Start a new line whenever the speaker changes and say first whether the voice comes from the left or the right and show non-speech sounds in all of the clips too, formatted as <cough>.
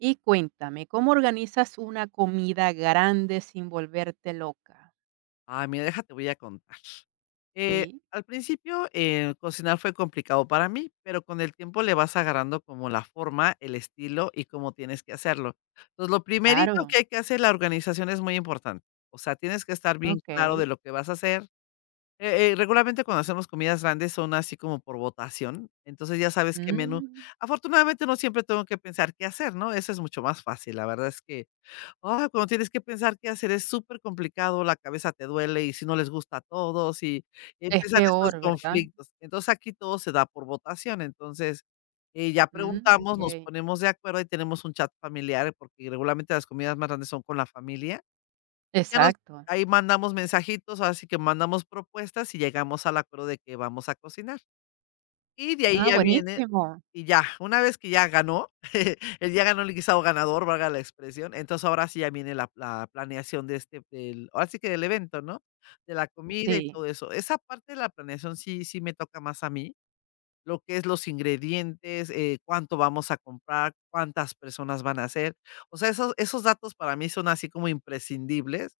right: Y cuéntame, ¿cómo organizas una comida grande sin volverte loca?
left: Ah, mira, déjate, voy a contar.
right: Sí,
left: Al principio, cocinar fue complicado para mí, pero con el tiempo le vas agarrando como la forma, el estilo y cómo tienes que hacerlo. Entonces, lo primerito
right: claro,
left: que hay que hacer, la organización es muy importante. O sea, tienes que estar bien claro
right: okey.
left: de lo que vas a hacer. Regularmente cuando hacemos comidas grandes son así como por votación, entonces ya sabes qué menú.
right: Mm,
left: Afortunadamente no siempre tengo que pensar qué hacer, ¿no? Eso es mucho más fácil. La verdad es que, ah, cuando tienes que pensar qué hacer es súper complicado, la cabeza te duele, y si no les gusta a todos, y
right: es
left: empiezan estos
right: peor, ¿verdad?
left: conflictos. Entonces, aquí todo se da por votación. Entonces, ya
right: Mm,
left: preguntamos, nos
right: okey,
left: ponemos de acuerdo y tenemos un chat familiar, porque regularmente las comidas más grandes son con la familia. Ya nos,
right: exacto.
left: ahí mandamos mensajitos, así que mandamos propuestas y llegamos al acuerdo de que vamos a cocinar. Y de ahí
right: Ah,
left: ya viene,
right: buenísimo.
left: y ya, una vez que ya ganó, <laughs> él ya ganó el guisado ganador, valga la expresión, entonces ahora sí ya viene la planeación de este del, ahora sí que del evento, ¿no? De la comida y
right: Sí,
left: todo eso. Esa parte de la planeación sí me toca más a mí, lo que es los ingredientes, cuánto vamos a comprar, cuántas personas van a ser. O sea, esos datos para mí son así como imprescindibles.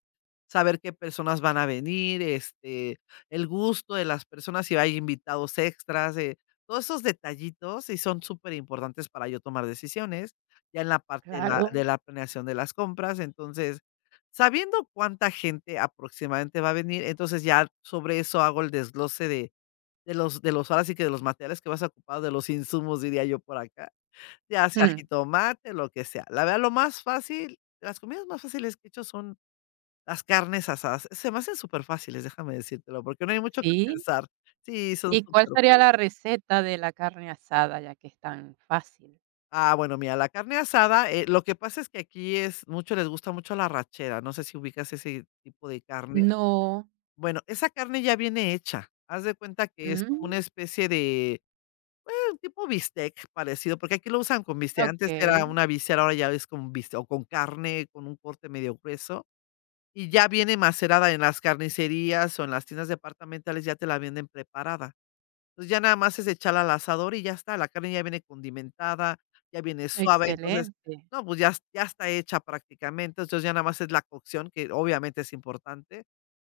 left: Saber qué personas van a venir, este, el gusto de las personas, si hay invitados extras, todos esos detallitos y son súper importantes para yo tomar decisiones, ya en la parte
right: claro.
left: de la planeación de las compras. Entonces, sabiendo cuánta gente aproximadamente va a venir, entonces ya sobre eso hago el desglose de los ahora sí que de los materiales que vas a ocupar, de los insumos, diría yo por acá, ya sea
right: Mm,
left: jitomate, lo que sea. La verdad, lo más fácil, las comidas más fáciles que he hecho son las carnes asadas. Se me hacen superfáciles, déjame decírtelo, porque no hay mucho que
right: sí.
left: pensar. Sí, son
right: ¿Y cuál
left: súper.
right: sería la receta de la carne asada, ya que es tan fácil?
left: Ah, bueno, mira, la carne asada, lo que pasa es que aquí es mucho, les gusta mucho la arrachera, no sé si ubicas ese tipo de carne.
right: No.
left: Bueno, esa carne ya viene hecha. Haz de cuenta que es como una
right: Mm,
left: especie de un tipo bistec parecido, porque aquí lo usan con bistec. Antes era
right: okey,
left: una víscera, ahora ya es con bistec o con carne, con un corte medio grueso, y ya viene macerada en las carnicerías o en las tiendas departamentales, ya te la venden preparada. Entonces, ya nada más es echarla al asador y ya está, la carne ya viene condimentada, ya viene suave, entonces
right: excelente.
left: no, pues ya es- ya está hecha prácticamente, entonces ya nada más es la cocción, que obviamente es importante.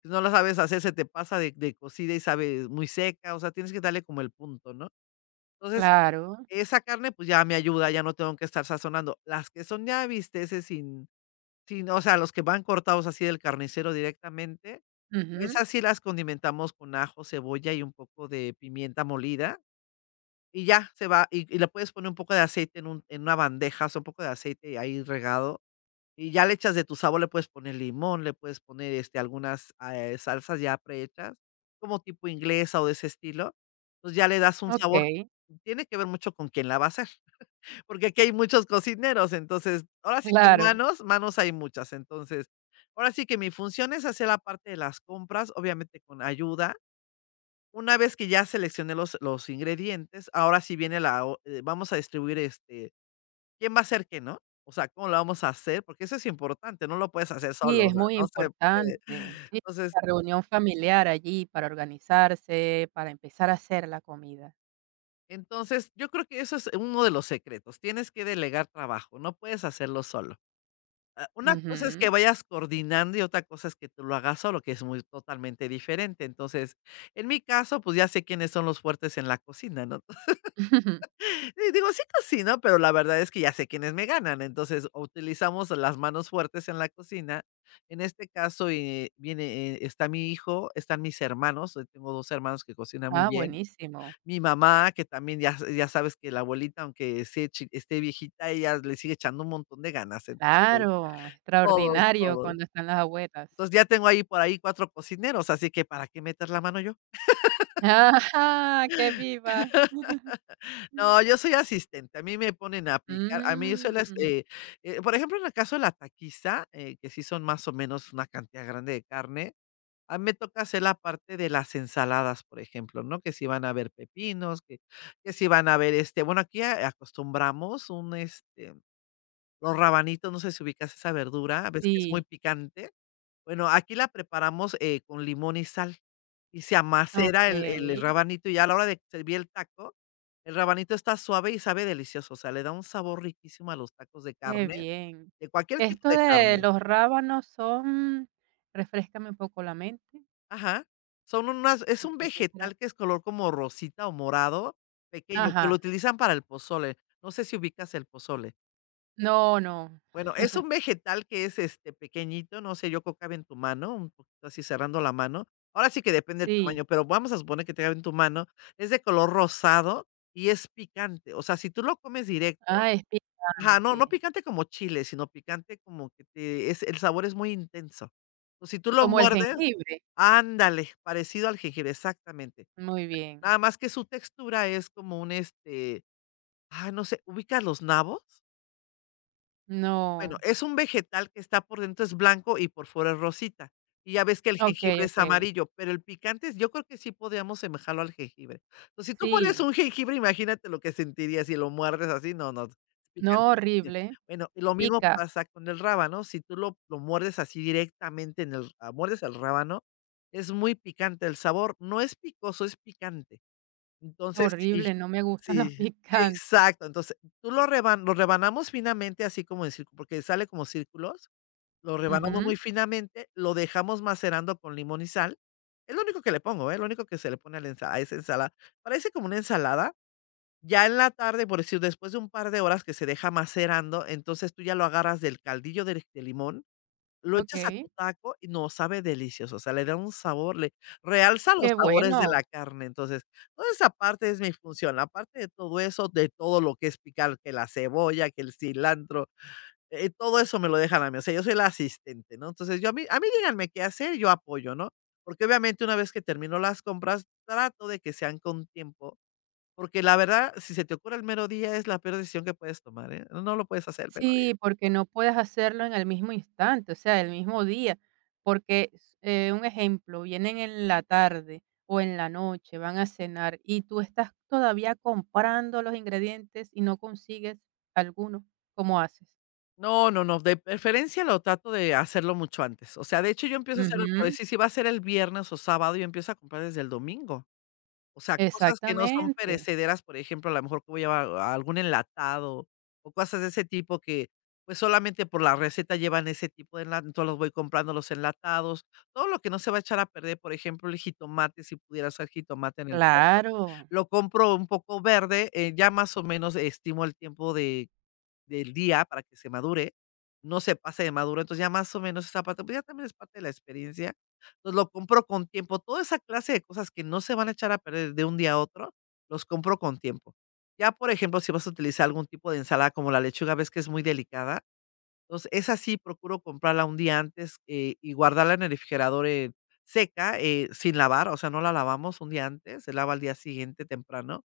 left: Si no la sabes hacer, se te pasa de cocida y sabe muy seca, o sea, tienes que darle como el punto, ¿no? Entonces
right: Claro.
left: esa carne, pues, ya me ayuda, ya no tengo que estar sazonando. Las que son ya bisteces sin, o sea, los que van cortados así del carnicero directamente,
right: Ujú,
left: esas sí las condimentamos con ajo, cebolla y un poco de pimienta molida, y ya se va, y le puedes poner un poco de aceite en un en una bandeja, o sea, un poco de aceite ahí regado, y ya le echas de tu sabor, le puedes poner limón, le puedes poner, este, algunas, salsas ya prehechas, como tipo inglesa o de ese estilo. Pues, ya le das un sabor.
right: okey,
left: Tiene que ver mucho con quién la va a hacer. Porque aquí hay muchos cocineros, entonces, ahora sí que
right: claro.
left: manos hay muchas. Entonces, ahora sí que mi función es hacer la parte de las compras, obviamente con ayuda. Una vez que ya seleccioné los ingredientes, ahora sí viene la o vamos a distribuir, este, quién va a hacer qué, ¿no? O sea, cómo lo vamos a hacer, porque eso es importante, no lo puedes hacer
right: Sí,
left: solo, o
right: es
left: sea,
right: muy
left: no se puede.
right: importante. Sí,
left: Entonces
right: la reunión familiar allí para organizarse, para empezar a hacer la comida.
left: entonces, yo creo que eso es uno de los secretos, tienes que delegar trabajo, no puedes hacerlo solo. Ah, una cosa es
right: Ujú.
left: que vayas coordinando y otra cosa es que tú lo hagas solo, que es muy totalmente diferente. Entonces, en mi caso, pues, ya sé quiénes son los fuertes en la cocina, ¿no? <laughs>
right: <laughs>
left: Y digo, sí cocino, pero la verdad es que ya sé quiénes me ganan. Entonces, o utilizamos las manos fuertes en la cocina. En este caso, viene, está mi hijo, están mis hermanos, tengo 2 hermanos que cocinan muy
right: Ah,
left: bien.
right: buenísimo.
left: Mi mamá, que también ya sabes que la abuelita, aunque esté viejita, ella le sigue echando un montón de ganas. Entonces,
right: Claro,
left: todos,
right: extraordinario
left: todos.
right: cuando están las abuelas.
left: Entonces, ya tengo ahí por ahí 4 cocineros, así que, ¿para qué meter la mano yo?
right: <laughs> Ajá, que viva.
left: No, yo soy asistente, a mí me ponen a picar, a mí yo soy las,
right: Mm,
left: por ejemplo, en el caso de la taquiza, que sí son más o menos una cantidad grande de carne, a mí me toca hacer la parte de las ensaladas, por ejemplo, ¿no? Que si van a haber pepinos, que si van a haber, este, bueno, aquí a acostumbramos un, este, los rabanitos, no sé si ubicas esa verdura, ves que es muy
right: sí,
left: picante. Bueno, aquí la preparamos, con limón y sal, y se amacera el
right: okey,
left: rabanito, y a la hora de servir el taco, el rabanito está suave y sabe delicioso, o sea, le da un sabor riquísimo a los tacos de
right: qué
left: carne,
right: bien.
left: de cualquier tipo
right: Esto
left: de
right: de
left: carne.
right: los rábanos son refréscame un poco la mente,
left: Ajá. Son unas, es un
right: ¿de qué será?
left: vegetal que es color como rosita o morado, pequeño, que lo
right: Ajá,
left: utilizan para el pozole. No sé si ubicas el pozole.
right: no, no,
left: Bueno, es un vegetal que es, este, pequeñito, no sé, yo creo que cabe en tu mano, un poquito así cerrando la mano. Ahora sí que depende del
right: sí.
left: tamaño, pero vamos a suponer que te cabe en tu mano. Es de color rosado y es picante. O sea, si tú lo comes directo,
right: Ah, es
left: ajá, no, no
right: picante,
left: picante como chile, sino picante como que te, es, el sabor es muy intenso. O si tú lo
right: como el
left: muerdes,
right: jengibre.
left: ándale, parecido al jengibre, exactamente.
right: Muy bien.
left: Nada más que su textura es como un, este, ah, no sé, ¿ubicas los nabos? Bueno,
right: No,
left: es un vegetal que está, por dentro es blanco y por fuera es rosita. Y ya ves que el
right: okey,
left: jengibre es
right: okey.
left: amarillo, pero el picante, es, yo creo que sí podríamos semejarlo al jengibre. Entonces, si tú muerdes
right: Sí,
left: un jengibre, imagínate lo que sentirías si lo muerdes así, no, no, es
right: no,
left: picantísimo.
right: horrible,
left: Bueno, y lo mismo
right: pica,
left: pasa con el rábano, si tú lo muerdes así directamente en el, ah, muerdes el rábano, es muy picante el sabor, no es picoso, es picante. Entonces, sí,
right: horrible, no me gustan los <laughs>
left: sí,
right: picantes.
left: exacto. Entonces, tú lo rebanamos finamente, así como en círculo, porque sale como círculos, lo rebanamos muy
right: Ujú,
left: finamente, lo dejamos macerando con limón y sal. Es lo único que le pongo, ¿eh? Lo único que se le pone a la ensa a esa ensalada. Parece como una ensalada. Ya en la tarde, por decir, después de un par de horas que se deja macerando, entonces tú ya lo agarras del caldillo de limón, lo echas a
right: okey,
left: tu taco y no, sabe delicioso, o sea, le da un sabor, le realza los
right: qué
left: sabores de
right: bueno.
left: la carne. Entonces, toda esa parte es mi función, aparte de todo eso, de todo lo que es picar, que la cebolla, que el cilantro, todo eso me lo dejan a mí, o sea, yo soy la asistente, ¿no? Entonces, yo a mí díganme qué hacer, yo apoyo, ¿no? Porque obviamente una vez que termino las compras, trato de que sean con tiempo, porque la verdad, si se te ocurre el mero día, es la peor decisión que puedes tomar, ¿eh? No lo puedes hacer, pero
right: Sí, porque no puedes hacerlo en el mismo instante, o sea, el mismo día, porque, s un ejemplo, vienen en la tarde o en la noche, van a cenar y tú estás todavía comprando los ingredientes y no consigues alguno, ¿cómo haces?
left: no, no, no, de preferencia lo trato de hacerlo mucho antes. O sea, de hecho, yo empiezo a hacerlo, por
right: Ujú,
left: decir, si va a ser el viernes o sábado, yo empiezo a comprar desde el domingo. O sea, cosas que no son
right: exactamente,
left: perecederas, por ejemplo, a lo mejor que voy a llevar a algún enlatado o cosas de ese tipo que, pues, solamente por la receta llevan ese tipo de enlatados, entonces los voy comprando los enlatados. Todo lo que no se va a echar a perder, por ejemplo, el jitomate, si pudiera ser jitomate en el caso,
right: claro,
left: lo compro un poco verde, ya más o menos estimo el tiempo de del día para que se madure, no se pase de maduro. Entonces ya más o menos esa parte, pues ya también es parte de la experiencia. Entonces lo compro con tiempo, toda esa clase de cosas que no se van a echar a perder de un día a otro, los compro con tiempo. Ya, por ejemplo, si vas a utilizar algún tipo de ensalada como la lechuga, ves que es muy delicada, entonces esa sí procuro comprarla un día antes y guardarla en el refrigerador, seca, sin lavar, o sea, no la lavamos un día antes, se lava al día siguiente temprano.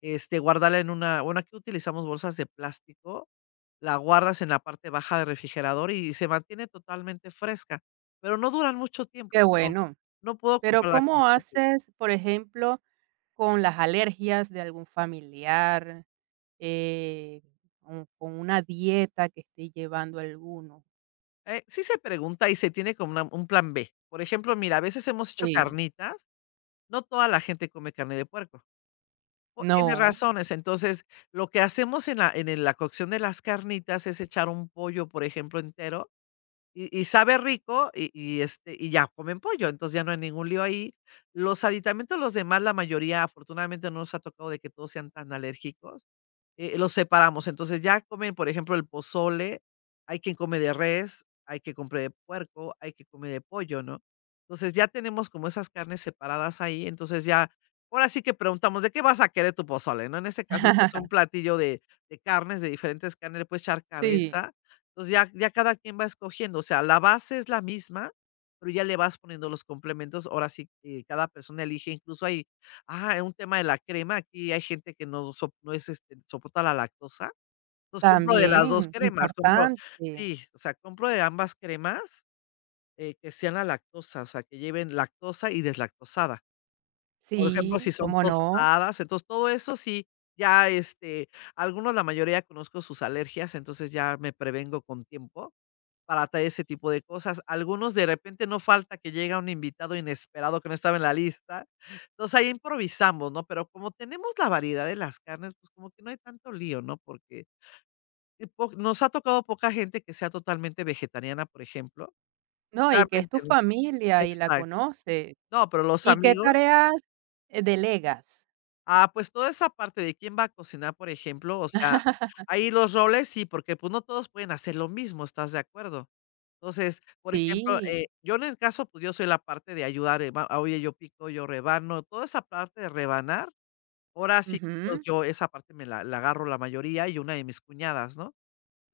left: Este, guardarla en una, bueno, aquí utilizamos bolsas de plástico, la guardas en la parte baja del refrigerador y se mantiene totalmente fresca, pero no duran mucho tiempo,
right: qué
left: no,
right: bueno.
left: no puedo
right: Pero,
left: comprarla con
right: ¿cómo
left: mucho tiempo.
right: haces, por ejemplo, con las alergias de algún familiar, eh, con una dieta que esté llevando alguno?
left: Sí se pregunta y se tiene como una un plan B. Por ejemplo, mira, a veces hemos hecho
right: Sí,
left: carnitas, no toda la gente come carne de puerco, por N
right: no.
left: razones. Entonces, lo que hacemos en la en el la cocción de las carnitas es echar un pollo, por ejemplo, entero. Y sabe rico, y ya comen pollo, entonces ya no hay ningún lío ahí. Los aditamentos, los demás, la mayoría, afortunadamente, no nos ha tocado de que todos sean tan alérgicos, los separamos. Entonces, ya comen, por ejemplo, el pozole, hay quien come de res, hay que compre de puerco, hay que come de pollo, ¿no? Entonces, ya tenemos como esas carnes separadas ahí, entonces ahora sí que preguntamos, ¿de qué vas a querer tu pozole?, ¿no? En este caso, que es un
right: <laughs>
left: platillo de carnes, de diferentes carnes, le puedes echar
right: Sí,
left: cabeza. Entonces, ya cada quien va escogiendo, o sea, la base es la misma, pero ya le vas poniendo los complementos, ahora sí que cada persona elige. Incluso hay... Ah, es un tema de la crema, aquí hay gente que no soporta la lactosa, entonces compro de las 2
right: también,
left: cremas, compro,
right: importante.
left: sí, o sea, compro de ambas cremas, que sean la lactosa, o sea, que lleven lactosa y deslactosada. Por ejemplo, si
right: Sí,
left: son
right: cómo no.
left: tostadas, entonces todo eso sí, ya, este, algunos, la mayoría conozco sus alergias, entonces ya me prevengo con tiempo, para traer ese tipo de cosas. Algunos, de repente, no falta que llega un invitado inesperado que no estaba en la lista. Entonces, ahí improvisamos, ¿no? Pero como tenemos la variedad de las carnes, pues, como que no hay tanto lío, ¿no? Porque y po nos ha tocado poca gente que sea totalmente vegetariana, por ejemplo.
right: No, y que es tu
left: Realmente, ¿no?
right: familia y la
left: Exacto.
right: conoces.
left: No, pero los
right: ¿Y qué
left: amigos...
right: tareas, delegas?
left: Ah, pues toda esa parte de quién va a cocinar, por ejemplo, o sea, ahí los roles sí, porque, pues, no todos pueden hacer lo mismo, ¿estás de acuerdo? Entonces, por ejemplo,
right: Sí,
left: yo en el caso, pues, yo soy la parte de ayudar, va, oye, yo pico, yo rebano, toda esa parte de rebanar, ahora sí, yo
right: ujú.
left: yo esa parte me la agarro la mayoría, y una de mis cuñadas, ¿no?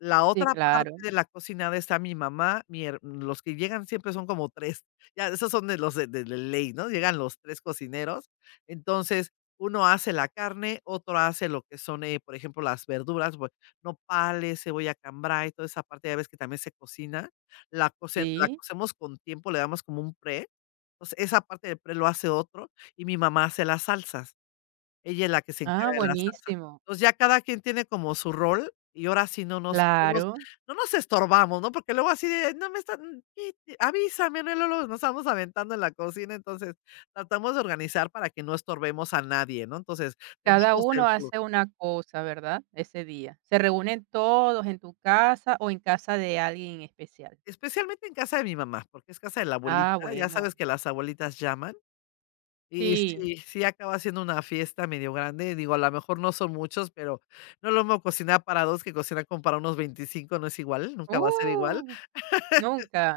left: La
right: Sí,
left: otra parte
right: claro,
left: de la cocinada está mi mamá, mi her los que llegan siempre son como 3. Ya esos son de los de ley, ¿no? Llegan los 3 cocineros. Entonces, uno hace la carne, otro hace lo que son, por ejemplo, las verduras, bue nopales, cebolla cambray, toda esa parte, ya ves que también se cocina, la coce la
right: sí.
left: cocemos con tiempo, le damos como un pre. Entonces, esa parte del pre lo hace otro, y mi mamá hace las salsas. Ella es la que se
right: Ah,
left: encarga de la salsa.
right: buenísimo.
left: Entonces, ya cada quien tiene como su rol, y ahora sí no nos no nos
right: Claro,
left: no nos estorbamos, ¿no? Porque luego así de: "No me están y avísame", ¿no? Y luego nos estamos aventando en la cocina. Entonces, tratamos de organizar para que no estorbemos a nadie, ¿no? Entonces,
right: cada
left: tengamos
right: uno
left: el flujo.
right: hace una cosa, ¿verdad? Ese día. ¿Se reúnen todos en tu casa o en casa de alguien en especial?
left: Especialmente en casa de mi mamá, porque es casa de la
right: Ah,
left: abuelita, ya
right: bueno.
left: sabes que las abuelitas llaman. Y
right: Sí.
left: sí, sí acaba siendo una fiesta medio grande, digo, a lo mejor no son muchos, pero no es lo mismo cocinar para 2 que cocinar con para unos 25, no es igual, nunca va a ser igual.
right: Uh, nunca.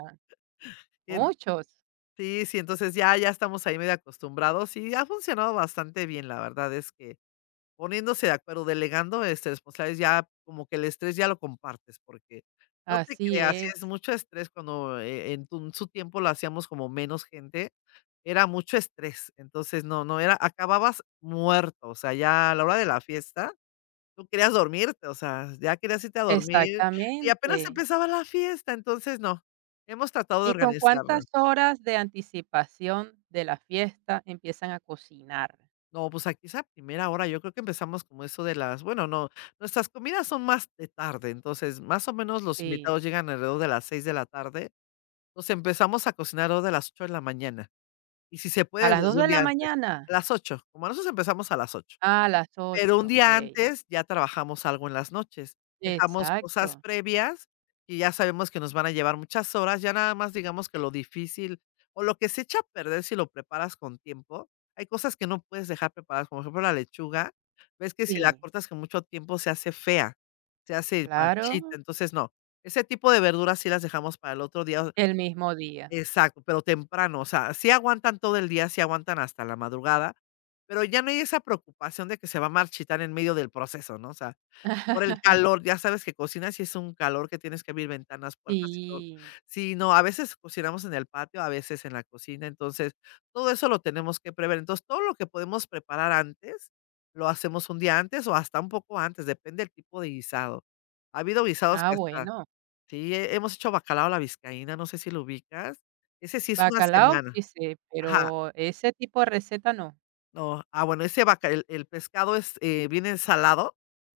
left: En
right: Muchos.
left: sí, sí, entonces ya estamos ahí medio acostumbrados y ha funcionado bastante bien, la verdad es que, poniéndose de acuerdo, delegando, este, responsabilidades, ya como que el estrés ya lo compartes, porque no te
right: Así
left: creas, sí
right: es.
left: es mucho estrés cuando, en tu en su tiempo lo hacíamos como menos gente, era mucho estrés. Entonces, no, no era, acababas muerto, o sea, ya a la hora de la fiesta, tú querías dormirte, o sea, ya querías irte a dormir, y apenas
right: Exactamente.
left: empezaba la fiesta. Entonces, no, hemos tratado de
right: ¿Y con
left: organizarlo.
right: cuántas horas de anticipación de la fiesta empiezan a cocinar?
left: No, pues aquí esa primera hora, yo creo que empezamos como eso de las, bueno, no, nuestras comidas son más de tarde, entonces, más o menos los
right: Sí.
left: invitados llegan alrededor de las 6 de la tarde, entonces empezamos a cocinar alrededor de las 8 de la mañana, y si se
right: ¿A
left: puede
right: las dos
left: desde un
right: de la
left: día antes. A
right: mañana?
left: las 8, como nosotros empezamos a las 8.
right: Ah, a las
left: Pero un
right: 8.
left: día
right: Ok.
left: antes ya trabajamos algo en las noches. Dejamos cosas
right: Exacto,
left: previas y ya sabemos que nos van a llevar muchas horas, ya nada más digamos que lo difícil o lo que se echa a perder si lo preparas con tiempo, hay cosas que no puedes dejar preparadas, como por ejemplo la lechuga, ves que si la
right: sí,
left: cortas con mucho tiempo se hace fea, se hace marchita.
right: claro,
left: Entonces no, ese tipo de verduras sí las dejamos para el otro día.
right: el mismo día.
left: Exacto, pero temprano, o sea, sí aguantan todo el día, sí aguantan hasta la madrugada, pero ya no hay esa preocupación de que se va a marchitar en medio del proceso, ¿no? O sea, por el calor, ya sabes que cocinas y es un calor que tienes que abrir ventanas, puertas y todo.
right: Sí.
left: Sí, no, a veces cocinamos en el patio, a veces en la cocina, entonces todo eso lo tenemos que prever. Entonces, todo lo que podemos preparar antes, lo hacemos un día antes o hasta un poco antes, depende del tipo de guisado. Ha habido guisados
right: Ah,
left: que hasta
right: bueno,
left: Sí, he hemos hecho bacalao a la vizcaína, no sé si lo ubicas. Ese sí es una
right: bacalao sí
left: semana.
right: sé,
left: Ajá.
right: pero ese tipo de receta no.
left: No, ah, bueno, ese baca el pescado es, viene salado,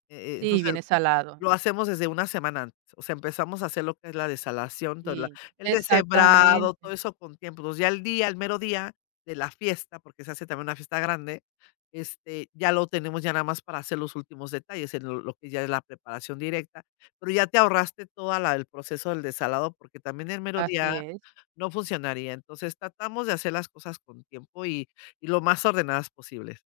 right: Sí,
left: entonces
right: viene salado.
left: lo hacemos desde una semana antes. O sea, empezamos a hacer lo que es la desalación, todo la
right: Sí,
left: el deshebrado,
right: exactamente,
left: todo eso con tiempo. Entonces, ya el día, el mero día de la fiesta, porque se hace también una fiesta grande, este, ya lo tenemos ya nada más para hacer los últimos detalles, en lo que ya es la preparación directa, pero ya te ahorraste toda el proceso del desalado, porque también el mero
right: así
left: día
right: es.
left: no funcionaría. Entonces, tratamos de hacer las cosas con tiempo y lo más ordenadas posibles.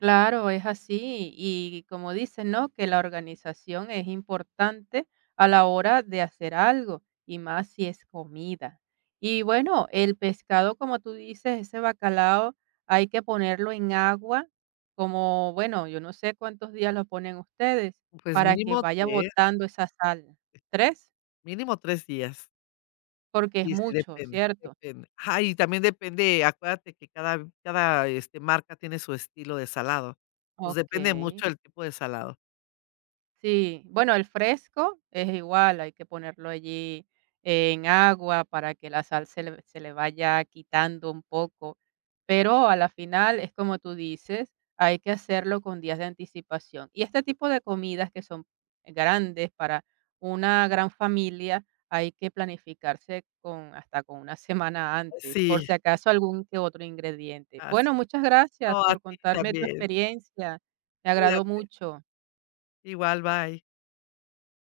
right: Claro, es así. Y como dicen, ¿no? Que la organización es importante a la hora de hacer algo, y más si es comida. Y bueno, el pescado, como tú dices, ese bacalao hay que ponerlo en agua, como, bueno, yo no sé cuántos días lo ponen ustedes,
left: Pues
right: para que
left: mínimo
right: vaya
left: tres
right: botando esa sal. ¿Tres?
left: mínimo 3 días.
right: Porque es
left: Sí, sí,
right: mucho,
left: depende,
right: ¿cierto?
left: depende. Ajá, y también depende, acuérdate que cada, este, marca tiene su estilo de salado. Pues
right: Ok.
left: depende mucho del tipo de salado.
right: Sí, bueno, el fresco es igual, hay que ponerlo allí en agua para que la sal se le vaya quitando un poco, pero a la final es como tú dices, hay que hacerlo con días de anticipación. Y este tipo de comidas que son grandes para una gran familia, hay que planificarse con hasta con una semana antes, por
left: Sí,
right: si acaso algún que otro ingrediente.
left: así
right: Bueno,
left: es.
right: muchas gracias
left: No, a
right: por
left: ti
right: contarme tu
left: también.
right: experiencia, me agradó
left: Cuídate.
right: mucho.
left: Igual, bye.